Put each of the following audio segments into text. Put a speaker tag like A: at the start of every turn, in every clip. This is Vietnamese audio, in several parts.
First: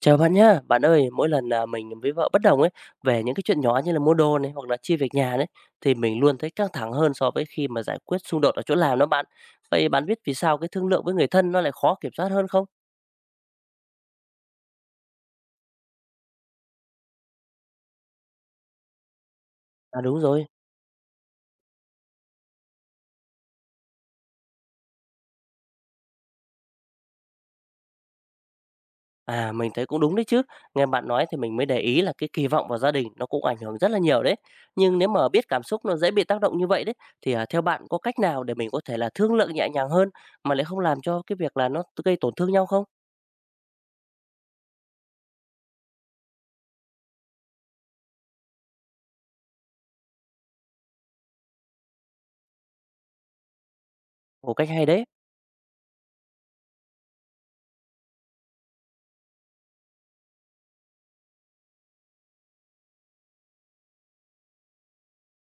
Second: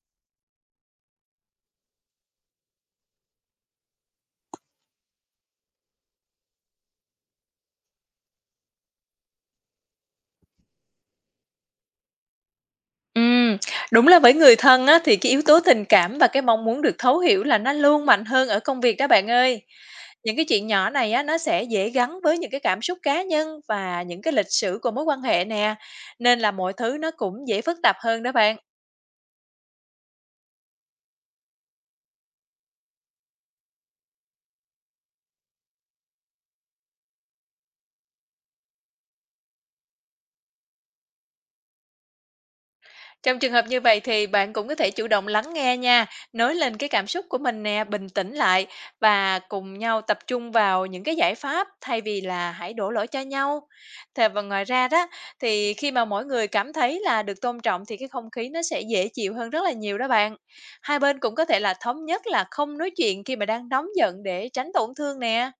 A: Chào bạn nhá. Bạn ơi, mỗi lần, mình với vợ bất đồng ấy, về những cái chuyện nhỏ như là mua đồ này, hoặc là chia việc nhà đấy, thì mình luôn thấy căng thẳng hơn so với khi mà giải quyết xung đột ở chỗ làm đó bạn. Vậy bạn biết vì sao cái thương lượng với người thân nó lại khó kiểm soát hơn không?
B: Ừm, đúng là với người thân á, thì cái yếu tố tình cảm và cái mong muốn được thấu hiểu là nó luôn mạnh hơn ở công việc đó bạn ơi.
A: À, đúng
B: Những
A: rồi.
B: cái chuyện nhỏ này á, nó sẽ dễ gắn với những cái cảm xúc cá nhân và những cái lịch sử của mối quan hệ nè, nên là mọi thứ nó cũng dễ phức tạp hơn đó bạn.
A: À, mình thấy cũng đúng đấy chứ. Nghe bạn nói thì mình mới để ý là cái kỳ vọng vào gia đình nó cũng ảnh hưởng rất là nhiều đấy. Nhưng nếu mà biết cảm xúc nó dễ bị tác động như vậy đấy, thì, theo bạn có cách nào để mình có thể là thương lượng nhẹ nhàng hơn, mà lại không làm cho cái việc là nó gây tổn thương nhau không?
B: Trong trường hợp như vậy thì bạn cũng có thể chủ động lắng nghe nha, nói lên cái cảm xúc của mình nè, bình tĩnh lại và cùng nhau tập trung vào những cái giải pháp thay vì là hãy đổ lỗi cho nhau. Thế và
A: Ồ,
B: ngoài
A: cách hay
B: ra
A: đấy.
B: đó thì khi mà mỗi người cảm thấy là được tôn trọng thì cái không khí nó sẽ dễ chịu hơn rất là nhiều đó bạn. Hai bên cũng có thể là thống nhất là không nói chuyện khi mà đang nóng giận để tránh tổn thương nè.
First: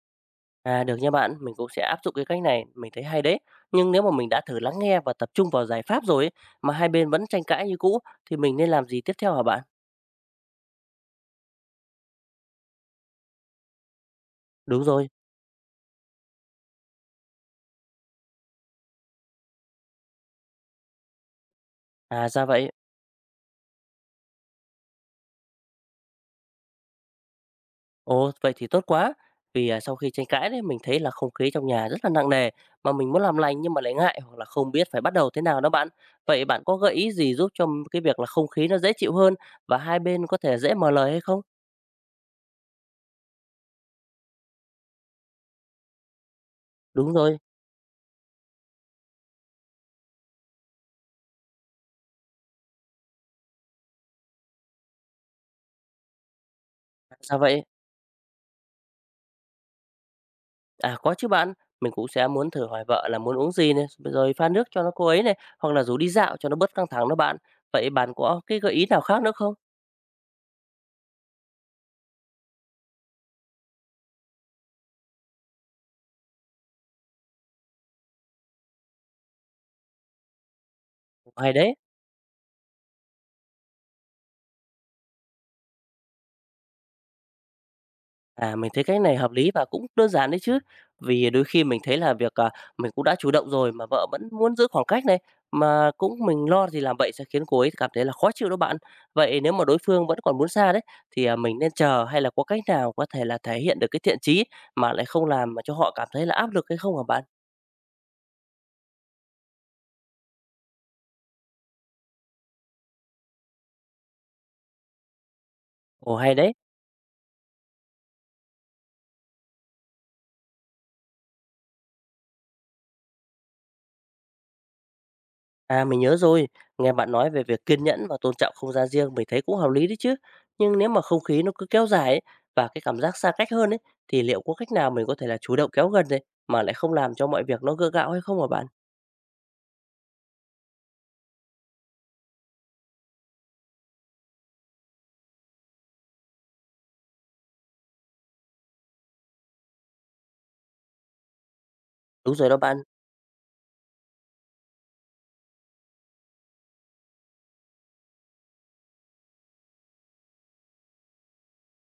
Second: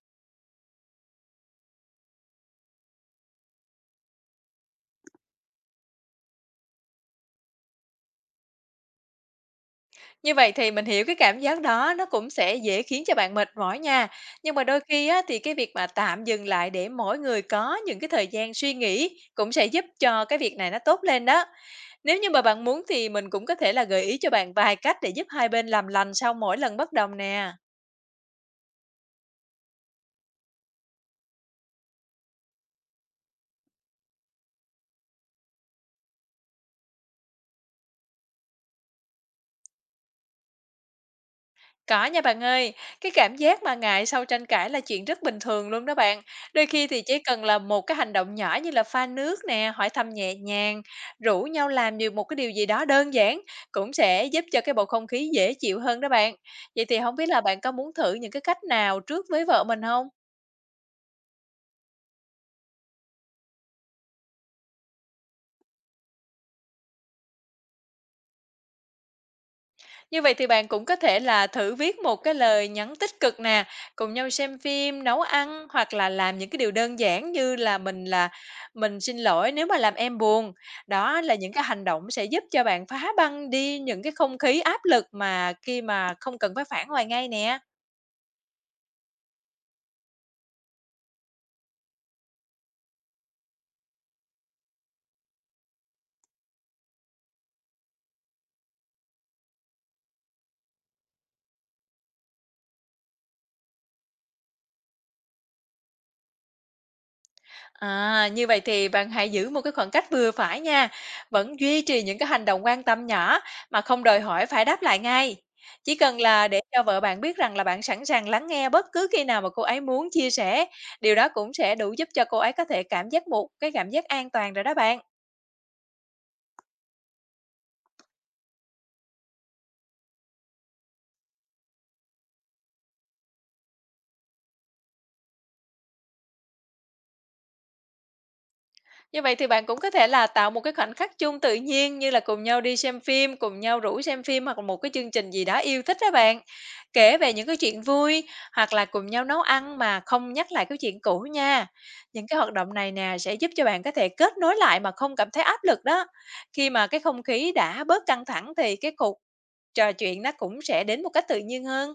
A: À, được nha bạn, mình cũng sẽ áp dụng cái cách này, mình thấy hay đấy. Nhưng nếu mà mình đã thử lắng nghe và tập trung vào giải pháp rồi ấy, mà hai bên vẫn tranh cãi như cũ thì mình nên làm gì tiếp theo hả bạn?
B: Như vậy thì mình hiểu cái cảm giác đó nó cũng sẽ dễ khiến cho bạn mệt mỏi nha. Nhưng mà đôi
A: Đúng rồi.
B: khi á, thì cái việc mà tạm dừng lại để mỗi người có những cái thời gian suy nghĩ cũng sẽ giúp cho cái việc này nó tốt lên đó. Nếu
A: À
B: như mà
A: ra
B: bạn
A: vậy.
B: muốn thì mình cũng có thể là gợi ý cho bạn vài cách để giúp hai bên làm lành sau mỗi lần bất đồng nè.
A: Ồ, vậy thì tốt quá. Vì sau khi tranh cãi đấy mình thấy là không khí trong nhà rất là nặng nề mà mình muốn làm lành nhưng mà lại ngại hoặc là không biết phải bắt đầu thế nào đó bạn. Vậy bạn có gợi ý gì giúp cho cái việc là không khí nó dễ chịu hơn và hai bên có thể dễ mở lời hay không?
B: Có nha bạn ơi, cái cảm giác mà ngại sau tranh cãi là chuyện rất bình thường luôn đó bạn. Đôi khi thì
A: Đúng
B: chỉ
A: rồi.
B: cần là một cái hành động nhỏ như là pha nước nè, hỏi thăm nhẹ nhàng, rủ nhau làm được một cái điều gì đó đơn giản cũng sẽ giúp cho cái bầu không khí dễ chịu hơn đó bạn. Vậy thì
A: À,
B: không biết
A: sao
B: là bạn
A: vậy?
B: có muốn thử những cái cách nào trước với vợ mình không?
A: À, có chứ bạn. Mình cũng sẽ muốn thử hỏi vợ là muốn uống gì này, rồi pha nước cho nó cô ấy này, hoặc là rủ đi dạo cho nó bớt căng thẳng đó bạn. Vậy bạn có cái gợi ý nào khác nữa không?
B: Như vậy thì bạn cũng có thể là thử viết một cái lời nhắn tích cực nè, cùng nhau xem phim, nấu ăn hoặc là làm những cái điều đơn giản như là "Mình xin lỗi nếu mà làm em buồn." Đó là
A: Hay
B: những cái
A: đấy,
B: hành động sẽ giúp cho bạn phá băng đi những cái không khí áp lực mà khi mà không cần phải phản hồi ngay nè.
A: à mình thấy cái này hợp lý và cũng đơn giản đấy chứ. Vì đôi khi mình thấy là việc mình cũng đã chủ động rồi mà vợ vẫn muốn giữ khoảng cách này, mà cũng mình lo thì làm vậy sẽ khiến cô ấy cảm thấy là khó chịu đó bạn. Vậy nếu mà đối phương vẫn còn muốn xa đấy, thì mình nên chờ hay là có cách nào có thể là thể hiện được cái thiện chí mà lại không làm mà cho họ cảm thấy là áp lực hay không hả bạn?
B: À, như vậy thì bạn hãy giữ một cái khoảng cách vừa phải nha, vẫn duy trì những cái hành động quan tâm nhỏ mà không đòi hỏi phải đáp lại ngay. Chỉ
A: Ồ
B: cần
A: hay
B: là
A: đấy.
B: để cho vợ bạn biết rằng là bạn sẵn sàng lắng nghe bất cứ khi nào mà cô ấy muốn chia sẻ, điều đó cũng sẽ đủ giúp cho cô ấy có thể cảm giác một cái cảm giác an toàn rồi đó bạn.
A: À, mình nhớ rồi, nghe bạn nói về việc kiên nhẫn và tôn trọng không gian riêng mình thấy cũng hợp lý đấy chứ. Nhưng nếu mà không khí nó cứ kéo dài ấy, và cái cảm giác xa cách hơn ấy, thì liệu có cách nào mình có thể là chủ động kéo gần này mà lại không làm cho mọi việc nó gượng gạo hay không hả bạn?
B: Như vậy thì bạn cũng có thể là tạo một cái khoảnh khắc chung tự nhiên như là cùng nhau đi xem phim, cùng nhau rủ xem phim hoặc là một cái chương trình gì đó yêu thích đó bạn. Kể về những cái chuyện vui hoặc là cùng nhau nấu ăn mà không nhắc lại cái chuyện cũ nha. Những
A: Đúng
B: cái
A: rồi
B: hoạt
A: đó
B: động
A: bạn.
B: này nè sẽ giúp cho bạn có thể kết nối lại mà không cảm thấy áp lực đó. Khi mà cái không khí đã bớt căng thẳng thì cái cuộc trò chuyện nó cũng sẽ đến một cách tự nhiên hơn.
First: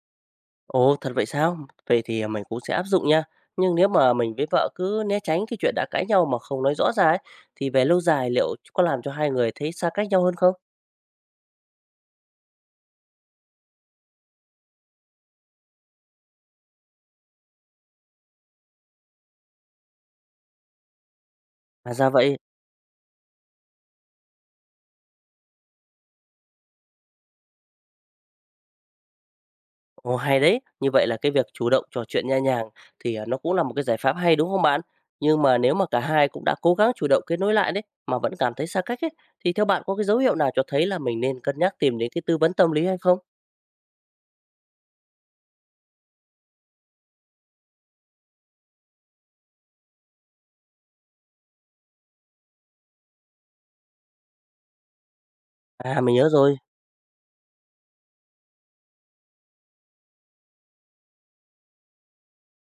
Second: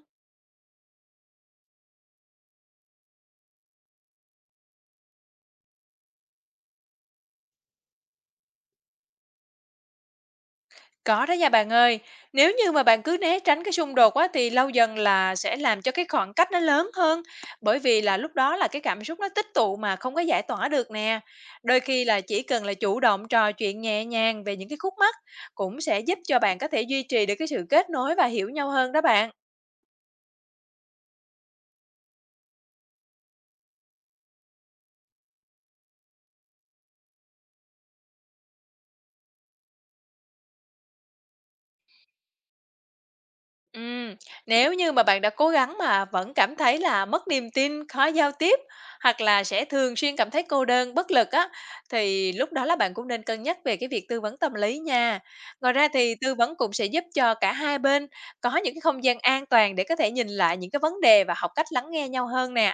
A: Ồ, thật vậy sao? Vậy thì mình cũng sẽ áp dụng nha. Nhưng nếu mà mình với vợ cứ né tránh cái chuyện đã cãi nhau mà không nói rõ ra ấy, thì về lâu dài liệu có làm cho hai người thấy xa cách nhau hơn không?
B: Có đó nha bạn ơi. Nếu như mà bạn cứ né tránh cái xung đột á thì lâu dần là sẽ làm cho cái khoảng cách nó lớn hơn, bởi vì là lúc đó là cái cảm xúc nó tích tụ mà không có giải tỏa được nè. Đôi
A: À
B: khi
A: ra
B: là
A: vậy.
B: chỉ cần là chủ động trò chuyện nhẹ nhàng về những cái khúc mắc cũng sẽ giúp cho bạn có thể duy trì được cái sự kết nối và hiểu nhau hơn đó bạn.
A: Ồ, hay đấy. Như vậy là cái việc chủ động trò chuyện nha nhàng thì, nó cũng là một cái giải pháp hay, đúng không bạn? Nhưng mà nếu mà cả hai cũng đã cố gắng chủ động kết nối lại đấy, mà vẫn cảm thấy xa cách ấy, thì theo bạn có cái dấu hiệu nào cho thấy là mình nên cân nhắc tìm đến cái tư vấn tâm lý hay không?
B: Ừm, nếu như mà bạn đã cố gắng mà vẫn cảm thấy là mất niềm tin, khó giao tiếp hoặc là sẽ thường xuyên cảm thấy cô đơn, bất lực á, thì lúc đó là bạn cũng nên cân nhắc về cái việc tư vấn tâm lý nha. Ngoài ra
A: À, mình
B: thì
A: nhớ
B: tư
A: rồi.
B: vấn cũng sẽ giúp cho cả hai bên có những cái không gian an toàn để có thể nhìn lại những cái vấn đề và học cách lắng nghe nhau hơn nè.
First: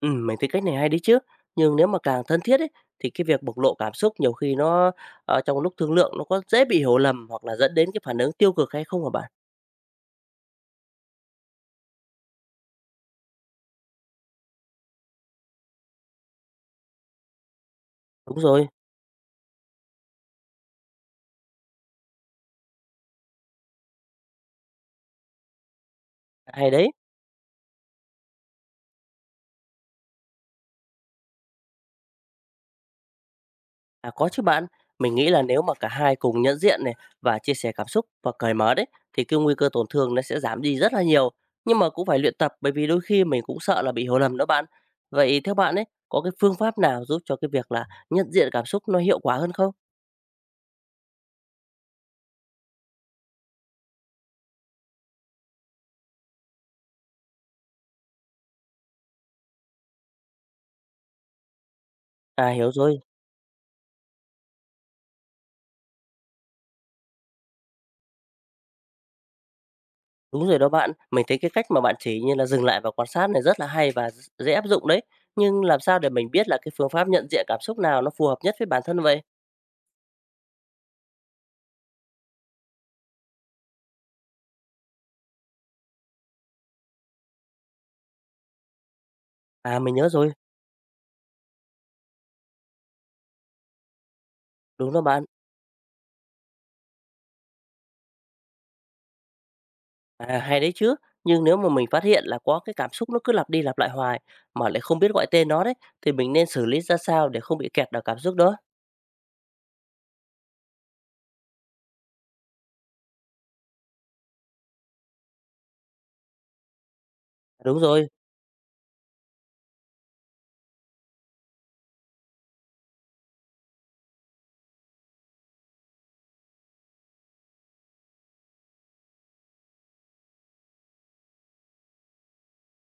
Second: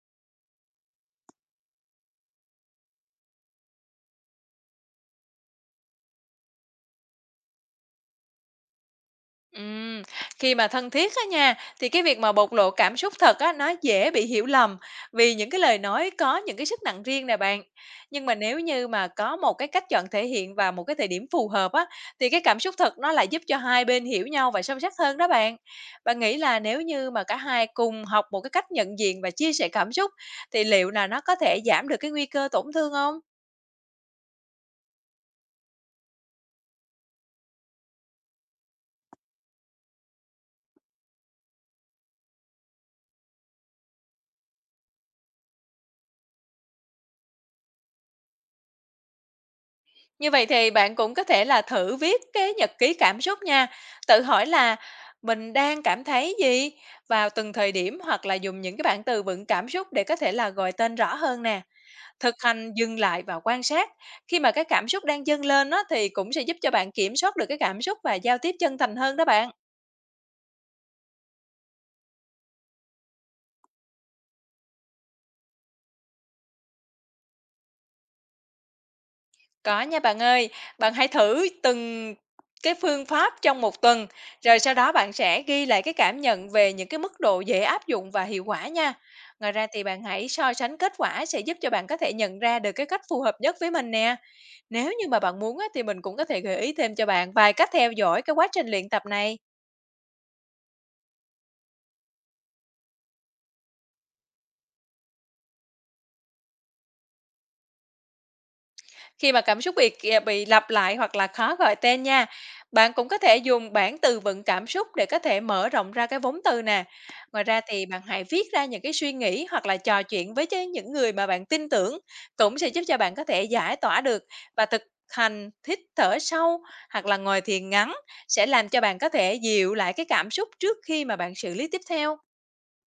A: Mình thấy cách này hay đấy chứ. Nhưng nếu mà càng thân thiết ấy, thì cái việc bộc lộ cảm xúc nhiều khi nó, trong lúc thương lượng nó có dễ bị hiểu lầm hoặc là dẫn đến cái phản ứng tiêu cực hay không hả bạn?
B: Ừm, khi mà thân thiết á nha, thì cái việc mà bộc lộ cảm xúc thật á, nó dễ bị hiểu lầm vì những cái lời nói có những cái sức nặng riêng nè bạn. Nhưng mà
A: Đúng
B: nếu
A: rồi,
B: như mà có một cái cách chọn thể hiện và một cái thời điểm phù hợp á, thì cái cảm xúc thật nó lại giúp cho hai bên hiểu nhau và sâu sắc hơn đó bạn. Bạn nghĩ là
A: hay
B: nếu
A: đấy.
B: như mà cả hai cùng học một cái cách nhận diện và chia sẻ cảm xúc, thì liệu là nó có thể giảm được cái nguy cơ tổn thương không?
A: À, có chứ bạn. Mình nghĩ là nếu mà cả hai cùng nhận diện này và chia sẻ cảm xúc và cởi mở đấy thì cái nguy cơ tổn thương nó sẽ giảm đi rất là nhiều. Nhưng mà cũng phải luyện tập bởi vì đôi khi mình cũng sợ là bị hiểu lầm đó bạn. Vậy theo bạn ấy có cái phương pháp nào giúp cho cái việc là nhận diện cảm xúc nó hiệu quả hơn không?
B: Như vậy thì bạn cũng có thể là thử viết cái nhật ký cảm xúc nha, tự hỏi là mình đang cảm thấy gì vào từng thời điểm hoặc là dùng những cái bảng từ vựng cảm xúc để có thể là gọi tên rõ hơn nè. Thực
A: À hiểu
B: hành dừng
A: rồi,
B: lại và quan sát. Khi mà cái cảm xúc đang dâng lên á, thì cũng sẽ giúp cho bạn kiểm soát được cái cảm xúc và giao tiếp chân thành hơn đó bạn.
A: đúng rồi đó bạn. Mình thấy cái cách mà bạn chỉ như là dừng lại và quan sát này rất là hay và dễ áp dụng đấy. Nhưng làm sao để mình biết là cái phương pháp nhận diện cảm xúc nào nó phù hợp nhất với bản thân vậy?
B: Có nha bạn ơi, bạn hãy thử từng cái phương pháp trong một tuần, rồi sau đó bạn sẽ ghi lại cái cảm nhận về những cái mức độ dễ áp dụng và hiệu quả nha. Ngoài ra
A: À
B: thì
A: mình
B: bạn
A: nhớ
B: hãy
A: rồi,
B: so sánh kết quả sẽ giúp cho bạn có thể nhận ra được cái cách phù hợp nhất với mình nè. Nếu
A: đúng đó
B: như mà
A: bạn.
B: bạn muốn á, thì mình cũng có thể gợi ý thêm cho bạn vài cách theo dõi cái quá trình luyện tập này.
A: À, hay đấy chứ. Nhưng nếu mà mình phát hiện là có cái cảm xúc nó cứ lặp đi lặp lại hoài mà lại không biết gọi tên nó đấy thì mình nên xử lý ra sao để không bị kẹt vào cảm xúc đó?
B: Khi mà cảm xúc bị lặp lại hoặc là khó gọi tên nha, bạn cũng có thể dùng bảng từ vựng cảm xúc để có thể mở rộng ra cái vốn từ nè. Ngoài ra
A: À, đúng
B: thì bạn
A: rồi.
B: hãy viết ra những cái suy nghĩ hoặc là trò chuyện với những người mà bạn tin tưởng cũng sẽ giúp cho bạn có thể giải tỏa được và thực hành hít thở sâu hoặc là ngồi thiền ngắn sẽ làm cho bạn có thể dịu lại cái cảm xúc trước khi mà bạn xử lý tiếp theo.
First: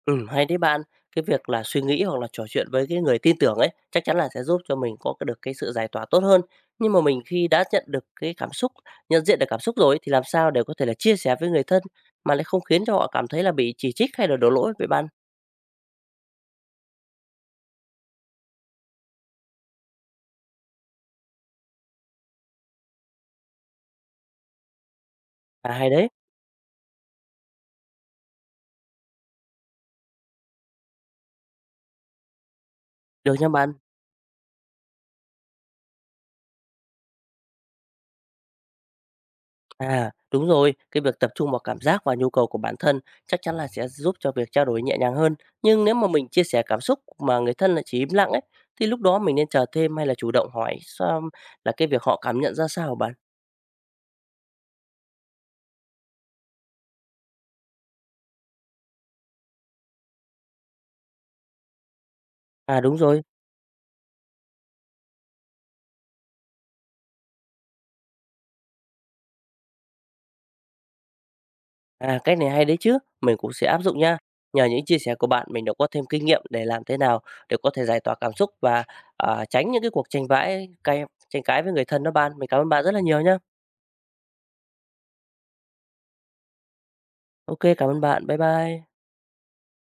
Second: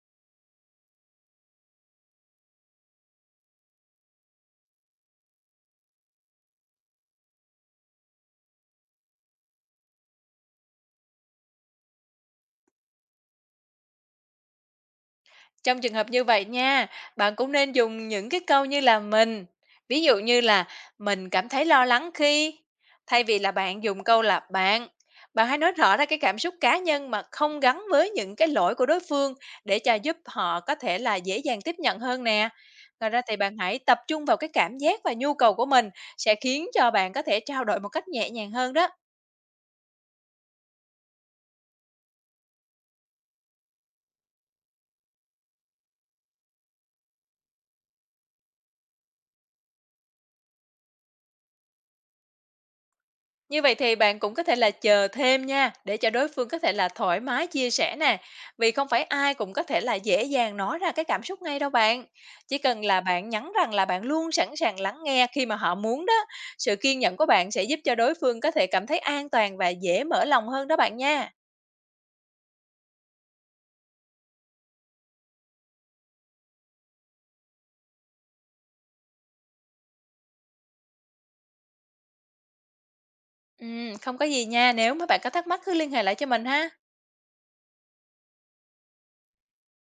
A: Ừ, hay đấy bạn. Cái việc là suy nghĩ hoặc là trò chuyện với cái người tin tưởng ấy chắc chắn là sẽ giúp cho mình có cái được cái sự giải tỏa tốt hơn. Nhưng mà mình khi đã nhận được cái cảm xúc, nhận diện được cảm xúc rồi ấy, thì làm sao để có thể là chia sẻ với người thân mà lại không khiến cho họ cảm thấy là bị chỉ trích hay là đổ lỗi với bạn?
B: Trong trường hợp như vậy nha, bạn cũng nên dùng những cái câu như là "mình", ví dụ như là "mình cảm thấy lo lắng khi", thay vì là bạn dùng câu là "bạn". Bạn hãy nói
A: À hay
B: rõ ra
A: đấy.
B: cái cảm xúc cá nhân mà không gắn với những cái lỗi của đối phương để cho giúp họ có thể là dễ dàng tiếp nhận hơn nè. Ngoài ra
A: Được
B: thì
A: nha
B: bạn
A: bạn.
B: hãy tập trung vào cái cảm giác và nhu cầu của mình, sẽ khiến cho bạn có thể trao đổi một cách nhẹ nhàng hơn đó.
A: À, đúng rồi, cái việc tập trung vào cảm giác và nhu cầu của bản thân chắc chắn là sẽ giúp cho việc trao đổi nhẹ nhàng hơn. Nhưng nếu mà mình chia sẻ cảm xúc mà người thân lại chỉ im lặng ấy, thì lúc đó mình nên chờ thêm hay là chủ động hỏi sao là cái việc họ cảm nhận ra sao hả bạn?
B: Như vậy thì bạn cũng có thể là chờ thêm nha, để cho đối phương có thể là thoải mái chia sẻ nè, vì không phải ai cũng có thể là dễ dàng nói ra cái cảm xúc ngay đâu bạn. Chỉ
A: À
B: cần
A: đúng
B: là
A: rồi,
B: bạn nhắn rằng là bạn luôn sẵn sàng lắng nghe khi mà họ muốn đó, sự kiên nhẫn của bạn sẽ giúp cho đối phương có thể cảm thấy an toàn và dễ mở lòng hơn đó bạn nha.
A: à cái này hay đấy chứ, mình cũng sẽ áp dụng nha. Nhờ những chia sẻ của bạn mình đã có thêm kinh nghiệm để làm thế nào để có thể giải tỏa cảm xúc và tránh những cái cuộc tranh cãi, tranh cãi với người thân đó bạn. Mình cảm ơn bạn rất là nhiều nhá.
B: Ừ, không có gì nha, nếu mà bạn có thắc mắc cứ liên hệ lại cho mình ha.
A: Ok, cảm ơn bạn. Bye bye.